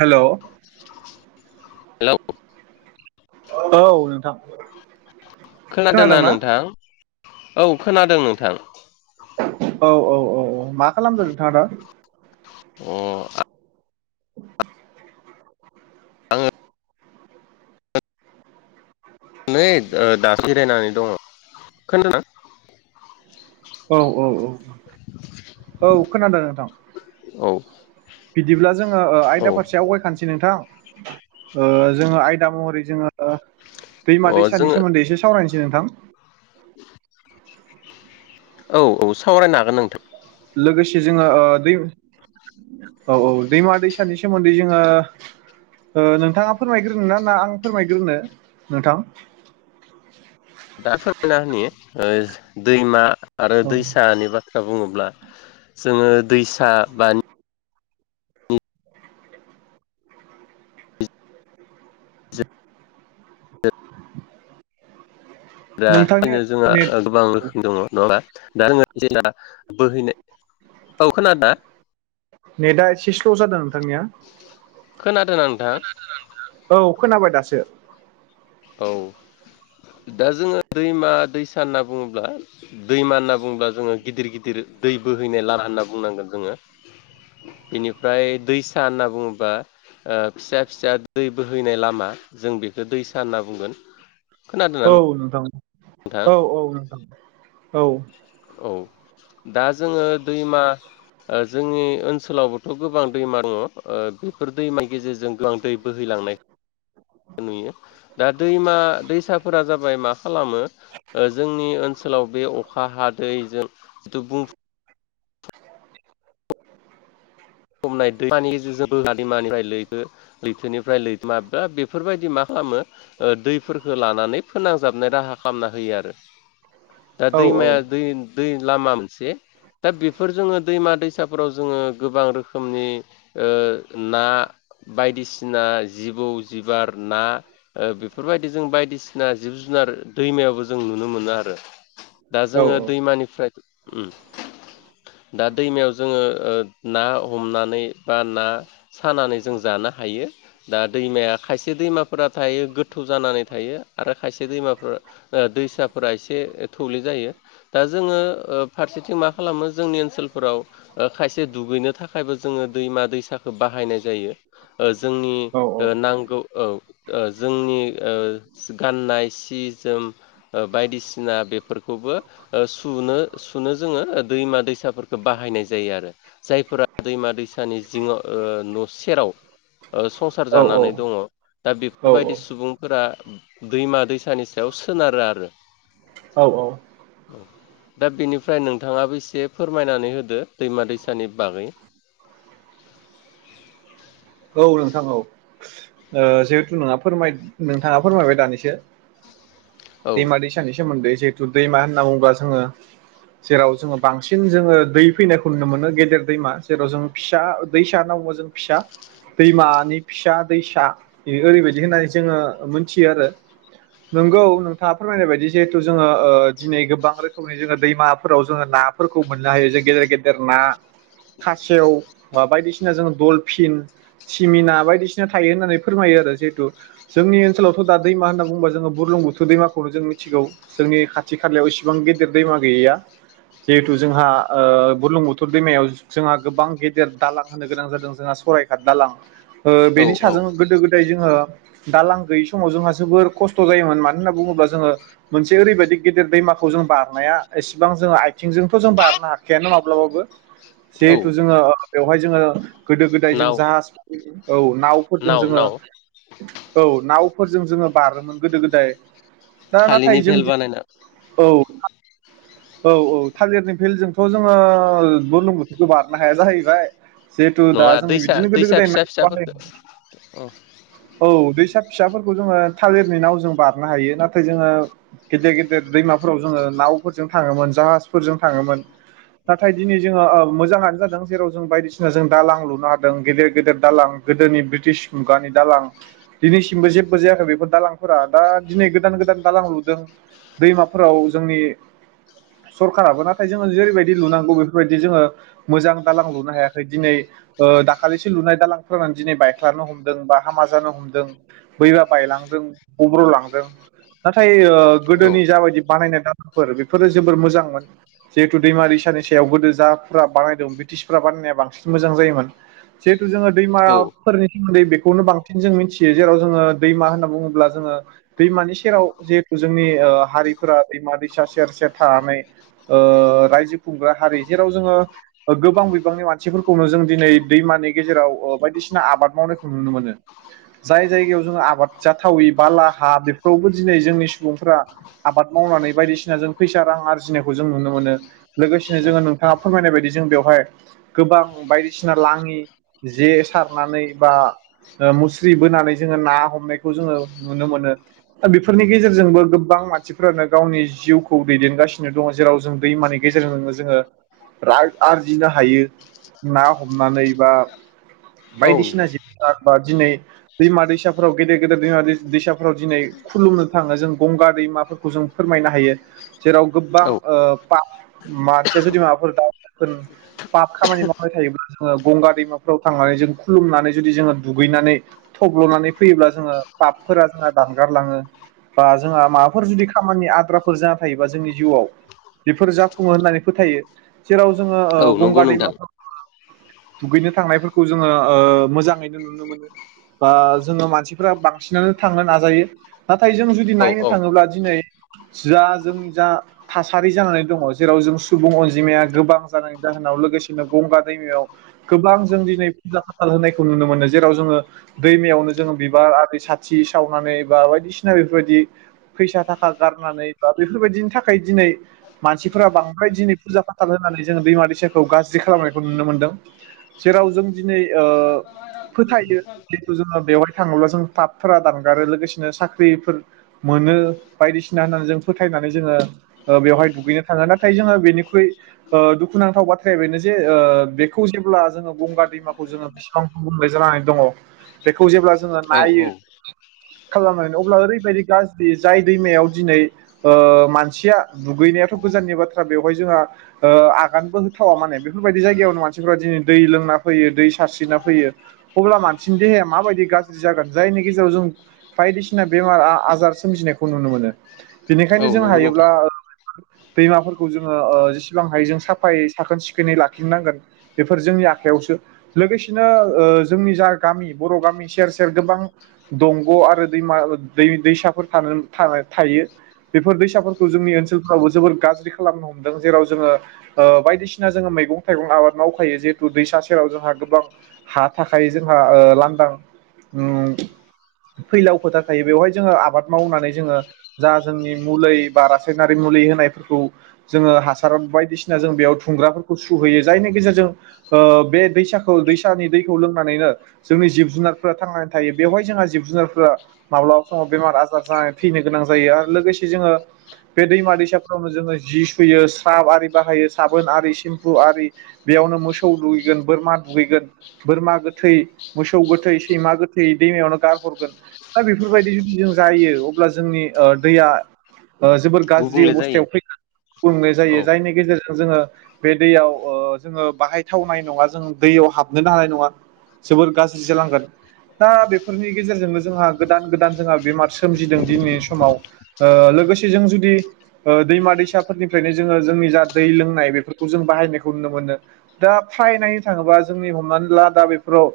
हेल'। Hello. औ नोंथां। खोनादोंना नोंथां। औ खोनादों नोंथां। औ औ औ औ मा खालामदो नोंथाङा दा? अ। [unintelligible] आङो नै दा जिरायनानै दङ। खोनादों? औ औ औ, औ खोनादों नोंथां। औ बिदिब्ला जोङो औ आयदा फारसे आवगायखानोसै नोंथां। ओ जोङो आयदा महरै जोङो, दैमा अ दैसानि जोङो सोमोन्दै एसे सावरायनोसै नोंथां। औ औ सावरायनो हागोन नोंथां। लोगोसे जोङो ओ दै औ औ दैमा दैसानि सोमोन्दै जोंङो ओ नोंथाङा फोरमायग्रोनो ना। ना आं फोरमायग्रोनो नोंथां? दा फोरमायना होनि ओ दैमा आरो औ दैसानिबा बुंङोब्ला जोङो दैसा बा दा नोंथांनि [unintelligible] जोंहा नेट गोबां रोखोम दङ नंङा ओमबा दा जोंओ जेना बोहैनो औ खोनादोना। नेटआ एसे स्ल' जादो नोंथांनिया? खोनादो ना नों खोनादो ना नोंथां? औ खोनाबाय दासो। औ। दा जोङो दैमा-दैसा होनना बुंङोब्ला दैमा होनना बुंङोब्ला जोङो गिदिर गिदिर दै बोहैनाय लार होनना बुंनांगोन जोङो। बिनिफ्राय दैसा होनना बुंङोबा ओ फिसा फिसा दै बोहैनाय लामा जों बेखो [unintelligible] होनना बुंगोन। खोनादो ना औ नों नोंथां औ औ नंगौ औ। औ दा जोङो दैमा ओ जोंनि ओनसोलावबोथ' गोबां दैमा दङ ओ बिफोर दैमानि गेजेरजों गोबां दै बोहैलांनाय [inaudible] नुयो दा दैमा दैसाफोरा जाबाय मा खालामो ओ जोंनि ओनसोल आव बे अखा हादैजों टुपुं खमनाय दैमानि जि दैमानिफ्राय लैथो लैथोनिफ्राय लैथोमा बा बेफोरबायदि मा खामो ओ दैफोरखो लानानै फोनांजाबनाय राहा खामना होयो आरो। दा औ दैमाया दै दै लामा मोनसे दा बेफोर जोङो दैमा दैसाफोराव जोङो गोबां रोखोमनि ओ ना बायदिसिना जिबौ जिबार ना ओ बेफोरबायदि जों बायदिसिना जिब जु नार दैमायावबो जों नुनो मोनो आरो‌। दा औ जोङो औ दैमानिफ्राय ओम दा दैमायाव जोङो ओ ना नानै बा ना सानानै जों जानो हायो‌। दा दैमाया खायसे दैमाफोरा थायो गोथौ जानानै थायो आरो खायसे दैमाफोरा ओ दैसाफोरा एसे थौले जायो। दा जोङो ओ फारसेथिं मा खालामो जोंनि ओनसोलफोराव खायसे दुगैनो थाख खायबो जोङो दैमा दैसाखो बाहायनाय जायो ओ जोंनि औ ओ नांगौ औ ओ जोंनि ओ गाननाय सि जोम ओ बायदिसिना बेफोरखौबो ओ सुनो सुनो जोङो दैमा दैसाफोरखौ बाहायनाय जायो आरो जायफोरा दैमा दैसानि जिङ ओ न' सेराव ओ संसार जानानै दङ दा औ बेफोरबायदि सुबुंफोरा दैमा दैसानि सायाव सोनारो आरो‌। औ औ। दा बेनिफ्राय नोंथाङाबो एसे फोरमायनानै होदो दैमा दैसानि बागै? औ नोंथां औ ओ जिहेथु नोंहा फोरमाय नोंथांङा फोरमायबाय दानिसो औ दैमा दैसानि सोमोन्दै जिहेथु दैमा होनना बुङोबा जोंङो जेराव जोङो बांसिन जोङो दै फैनायखौ नुनो मोनो गेदेर दैमा जेराव जों फिसा दैसा [unintelligible] जों फिसा दैमानि फिसा दैसा इयो ओरैबायदि होननानै जोङो मोनथियो आरो। नोंगौ नोंथाङा फोरमायनाय बायदि जिहेथु ओ जोङो दिनै गोबां रोखोमनि जोङो दैमाफोराव जोङो नाफोरखौ मोननो हायो जों गेदेर गेदेर ना। खासेव बा बायदिसिना जोङो दलफिन। थिमिना बायदिसिना थायो होननानै फोरमायो आरो जिहेतु जोंनि ओनसोलावथ' दा दैमा होनना बुंङोब्ला जोङो बुरलुं बुथुर दैमाखौनो जों मिथिगौ जोंनि खाथि खालायाव इसिबां गेदेर दैमा गैया। जिहेथु जोंहा ओ बुलुंबुथोर दैमायाव जोंहा गोबां गेदेर दालां होनो गोनां जादों जोंहा सराय घाट दालां ओ बेनि साजों गोदो गोदाय जोङो दालां गैयै समाव जोंहा जोबोर खस्थ' जायोमोन मानो होनना बुङोब्ला जोङो मोनसे ओरैबायदि गिदिर गिदिर दैमाखौ जों बारनाया इसेबां जों आथिंजोंथ' जों बारनो हाखाया ना माब्लाबाबो। औ जिहेथु जोङो बेवहाय जोङो गोदो गोदाय जों नाव जाहाज औ नावफोरजों नाव जोङो नाव औ नावफोरजों जोङो बारोमोन गोदो गोदाय। दा नाथाय थालिरनि जों भेल बानायना औ। औ औ थालिरनि भेलजोंथ' जोङो बुरलुंबुथुरखौ बारनो हाया जाहैबाय। जिहेथु दा नङा जोङो दैसा बिदिनो गोदो दैसा गोदाय फिसा माइ फिसाफोरखौ औ दैसा। फिसाफोरखौ जोङो थालिरनि नाव जों बारनो हायो नाथाय जोङो गेदेर गेदेर दैमाफोराव जोङो नावफोरजों थाङोमोन जाहाजफोरजों थाङोमोन। नाथाय दिनै जोङो ओ मोजाङानो जादों जेराव जों बायदिसिना जों दालां लुनो हा गेदेर गेदेर दालां गोदोनि ब्रिटिश मुगानि दालां दिनैसिमबो जेबो जायाखै बेफोर दालां फोरा दा दिनै गोदान गोदान दालां लुदों दैमाफोराव जोंनि सरखाराबो नाथाय जोङो जेरैबायदि लुनांगौ बेफोरबायदि जोङो मोजां दालां लुनो हायाखै दिनै ओ दाखालिसो लुनाय दालां फोरानो दिनै बायख्लानो हमदों बा हामा जानो बोहैना बायलांदों। उब्र लांदों। नाथाय ओ औ गोदोनि जाबायदि बानायनाय दालांफोर बेफोरो जोबोर मोजांमोन जिहेथु दैमारि नि सायाव गोदो जाफोरा बानायदों ब्रिटिसफोरा बानायनाया बांसिन मोजां जायोमोन। जिहेथु जोङो औ दैमाफोरनि सोमोन्दै बेखौनो बांसिन जों मिथियो जेराव जोङो दैमा होनना बुङो अब्ला जोङो दैमानि सेराव जिहेथु जोंनि ओ हारिफोरा दैमा दैसा सेर सेर थानानै ओ रायजो खुंग्रा हारि जेराव जोङो गोबां बिबांनि मानसिफोरखौनो जों दिनै दैमानि गेजेराव बायदिसिना आबाद मावनायखौ नुनो मोनो जाय जायगायाव जोङो आबाद जाथावै बाला हा बेफोरावबो दिनै जोंनि सुबुंफोरा आबाद मावनानै बायदिसिना जों फैसा रां आरजिनाय खौ जों नुनो मोनो लोगोसेनो जोङो नोंथाङा फोरमायनाय बायदि जों बेवहाय गोबां बायदिसि सिना लाङि जे सारनानै बा ओ मुस्रि बोनानै जोङो ना हमनायखौ जोङो नुनो मोनो दा बेफोरनि गेजेरजोंबो गोबां गोबां मानसिफ्रानो गावनि जिउखौ दैदेनगासिनो दङ जेराव जों दैमानि गेजेरजोंनो जोङो रां आरजिनो हायो ना हमनानै बा औ बायदिसिना नोंथां जिब बा दिनै दैमा दैसाफोराव गेदेर गेदेर दैमा दैसाफोराव दिनै खुलुमनो थाङो जों गंगा दैमाफोरखौ जों फोरमायनो हायो जेराव गोबां औ ओ पा मानसिया जुदि माबाफोर द पाब खामानि मावबाय थायोब्ला जोङो गंगा दैमाफोराव थांनानै जों खुलुमनानै जुदि जोङो दुगैनानै थब्ल'नानै फैयोब्ला जोङो पापफोरा जोंहा दानगारलाङो। बा जोंहा माबाफोर जुदि खामानि आद्राफोर जाना थायोबा जोंनि जिउआव बेफोर जाफुङो होननानै फोथायो जेराव जोङो औ ओ नंगौ गंगा नोंथां दैमाफोर दुगैनो थांनायफोरखौ जोङो मोजाङैनो नुनो मोनो। बा जोङो मानसिफ्रा बांसिनानो थांनो नाजायो नाथाय जों जुदि औ नायनो औ थाङोब्ला दिनै जा जोंनि जा थासारि जानानै दङ जेराव जों सुबुं अनजिमाया गोबां जानानै दा होनां औ लोगोसेनो गंगा दैमायाव गोबां जों दिनै फुजा हाथाल होनायखौ नुनो मोनो जेराव जोङो दैमायावनो जोङो बिबार आरि साथि सावनानै बा बायदिसिना बेफोरबायदि फैसा थाखा गारनानै बा बेफोरबायदिनि थाखाय दिनै मानसिफोरा बांद्राय दिनै फुजा फाथाल होनो नानै जोंङो दैमा - दैसाखौ गाज्रि खालामनायखौ नुनो मोनदों जेराव जों दिनै फोथायो जिथु जोङो बेवहाय थाङोब्ला जों पाबफोरा दानगारो लोगोसेनो साख्रिफोर मोनो बायदिसिना होननानै जों फोथायनानै जोङो बेवहाय दुगैनो थाङो नाथाय जोङो बेनिख्रुइ ओ दुखुनांथाव बाथ्राया बेनो जे ओ बेखौ जेब्ला जोङो गंगा दैमाखौ जोङो बिसेबांखौ बुंबाय जानानै दङ बेखौ जेब्ला जोङो औ नायो औ खालामनानै अब्ला ओरैबायदि गाज्रि जाय दैमायाव दिनै ओ मानसिया दुगैनायाव थ गोजाननि बाथ्रा बेहावहाय जोहा ओ आगानबो होथावा माने बेफोरबायदि जायगायावनो मानसिफोरा दिनै दै लोंना फैयो दै सारस्रिना फैयो अब्ला मानसिनि देहाया माबायदि गाज्रि जागोन जायनि गेजेराव जों बायदिसिना बेमार -आजार सोमजिनायखौ नुनो मोनो औ बेनिखायनो जों नंगौ नोंथां हायोब्ला दैमाफोरखौ जोङो ओ जेसेबां हायो जों साफायै साखोन सिखोनै लाखिनांगोन बेफोर जोंनि आखायावसो लोगोसेनो ओ जोंनि जा गामि बर' गामि गामि सेर सेर गोबां दंग' आरो दैमा दै दैसाफोर थानो थायो बेफोर दैसाफोरखौ जोंनि ओनसोलफ्रावबो जोबोद गाज्रि खालामनो हमदों जेराव जोङो ओ बायदिसिना जोङो मैगं थाइगं आबाद मावखायो जिहेथु दैसा सेराव जोंहा गोबां हा थाखाय जोंहा ओ लां दां उम फैलाव फोथार थायो बेवहाय जोङो आबाद मावनानै जोङो जा जोंनि मुलै बा रासायनारि मु मुलि होनायफोरखौ जोंङो हार बायदिसिना जोंबेयाव खुंग्राफोरखौ सुहैयो जायनि गेजेरजों ओ बे दैसाखौ दैसानि दैखौ लोंनानैनो जोंनि जिब -जुनारफोरा थांनानै थायो बेवहाय जोंहा जिब- जुनारफोरा माब्लाबा समाव बेमार- आजार जाना थैनो गोनां जायो दा लोगोसे जोङो बे दैमा -दैसाफोरावनो जोङो जि सुयो स्राब आरि बाहायो सा बोन आरि सिम्फु आरि बेयावनो मोसौ दुगैगोन बोरमा दुगैगोन बोरमा गोथै मोसौ गोथै सैमा गोथै दैमायावनो गारहरगोन दा बेफोरबायदि जुदि जों जायो अब्ला जोंनि ओ दैया जोबोर गाज्रि गुबुंले जायो अबस्थायाव फै फोरनाय जायो औ जायनि गेजेरजों जोङो बे दैयाव ओ जोङो बाहायथावनाय नङा जों दैयाव हाबनोनो हानाय नङा जोबोर गाज्रि जालांगोन दा बेफोरनि गेजेरजोंनो जोंहा गोदान - गोदान जोंहा बेमार सोमजिदों दिनैनि समाव ओ लोगोसे जों जुदि ओ दैमा - दैसाफोरनिफ्रायनो जोङो जोंनि जा दै लोंनाय बे बेफोरखौ जों बाहायनायखौ नुनो मोनो दा फ्रायनाय नायनो थाङोबा जोंनि हमनानै ला दा बेफोराव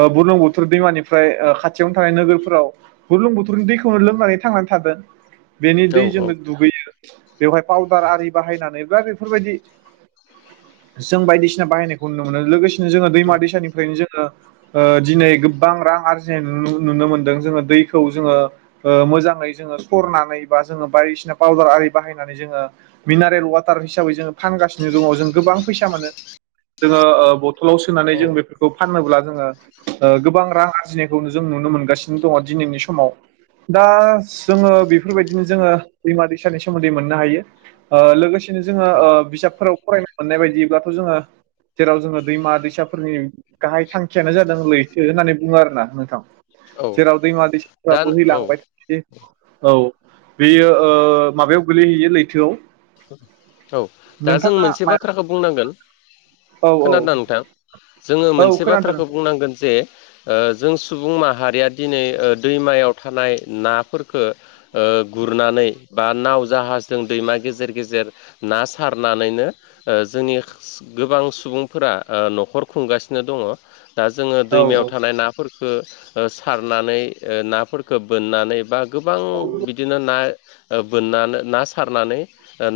ओ बुरलुं बुथुर दैमानिफ्राय ओ खाथियावनो थानाय नोगोरफोराव बुरलुं बोथोरनि दैखौनो लोमनानै थांनानै थादों बेनि औ दै जोंनो दुगैयो बेवहाय पाउदार आरि बाहायनानै बा बेफोरबायदि [inaudible] जों बायदिसिना बाहायनायखौ नुनो मोनो लोगोसेनो जोङो औ दैमा दैसानिफ्रायनो जोङो ओ दिनै गोबां रां आरजिनाय नुनो मोनदों जोङो दैखौ जोङो ओ मोजांङै जोङो सरनानै बा जों बायदिसिना फावदार आरि बाहायनानै जोङो मिनारेल वाटार हिसाबै जोंङो फानासिनो दङ जों गोबां फैसा मोनो जोङो ओ बथलाव सोनानै औ जों बेफोरखौ फानोब्ला जोङो ओ गोबां रां आरजिनायखौनो जों नु नुनो मोनगासिनो दङ दिनैनि समाव दा जोङो बेफोरबायदिनो जोङो दैमा दैसानि सोमोन्दै मोननो हायो ओ लोगोसेनो जोङो औ ओ बिजाबफोराव फरायनो मोननाय बायदिब्लाथ' जोङो जेराव जोङो दैमा- दैसाफोरनि गाहाय थांखियानो जादोंलैथो होननानै बुङो आरोना नोंथां औ जेराव दैमा दैसाफ्रा दा बोहैलांबाय थायो। औ। बेयो ओ माबायाव गोलैहैयो लैथोआव। औ दा जों नोंथाङा मोनसे माया बाथ्राखौ बुंनांगोन, औ औ खोनादोंना नोंथां? जोङो औ मोनसे खोनादों बाथ्राखौ बुंनांगोन जे ओ जों सुबुं माहारिया दिनै ओ दैमायाव थानाय नाफोरफोरखो ओ गु गुरनानै बा नाव जाहाजजों दैमा गेजेर गेजेर ना सारनानैनो ओ जोंनि गोबां सुबुंफोरा ओ न'खर खुंगासिनो दं। ङ। दा जोङो औ दैमायाव औ थानाय नाफोरफोरखो ओ सारनानै नाफोरख बोननानै बा गोबां बिदिनो ना बोननानै ना सारनानै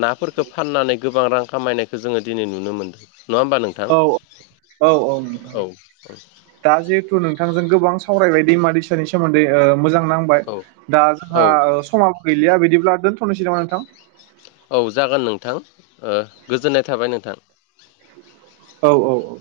नाफोर खो फाननानै गोबां रां खामायनायखौ जोङो दिनै नुनो मोन्दो। औ औ औ औ उम दा जिहेथु नोंथांजों गोबां सावरायबाय दैमा-दैसानि सोमोन्दै ओ मोजां नांबाय औ दा औ जोंहा समाबो गैलिया बिदि ब्ला दोनथ'नोसै नामा नोंथां। औ जागोन नोंथां ओ गोजोननाय थाबाय नोंथां। औ औ औ।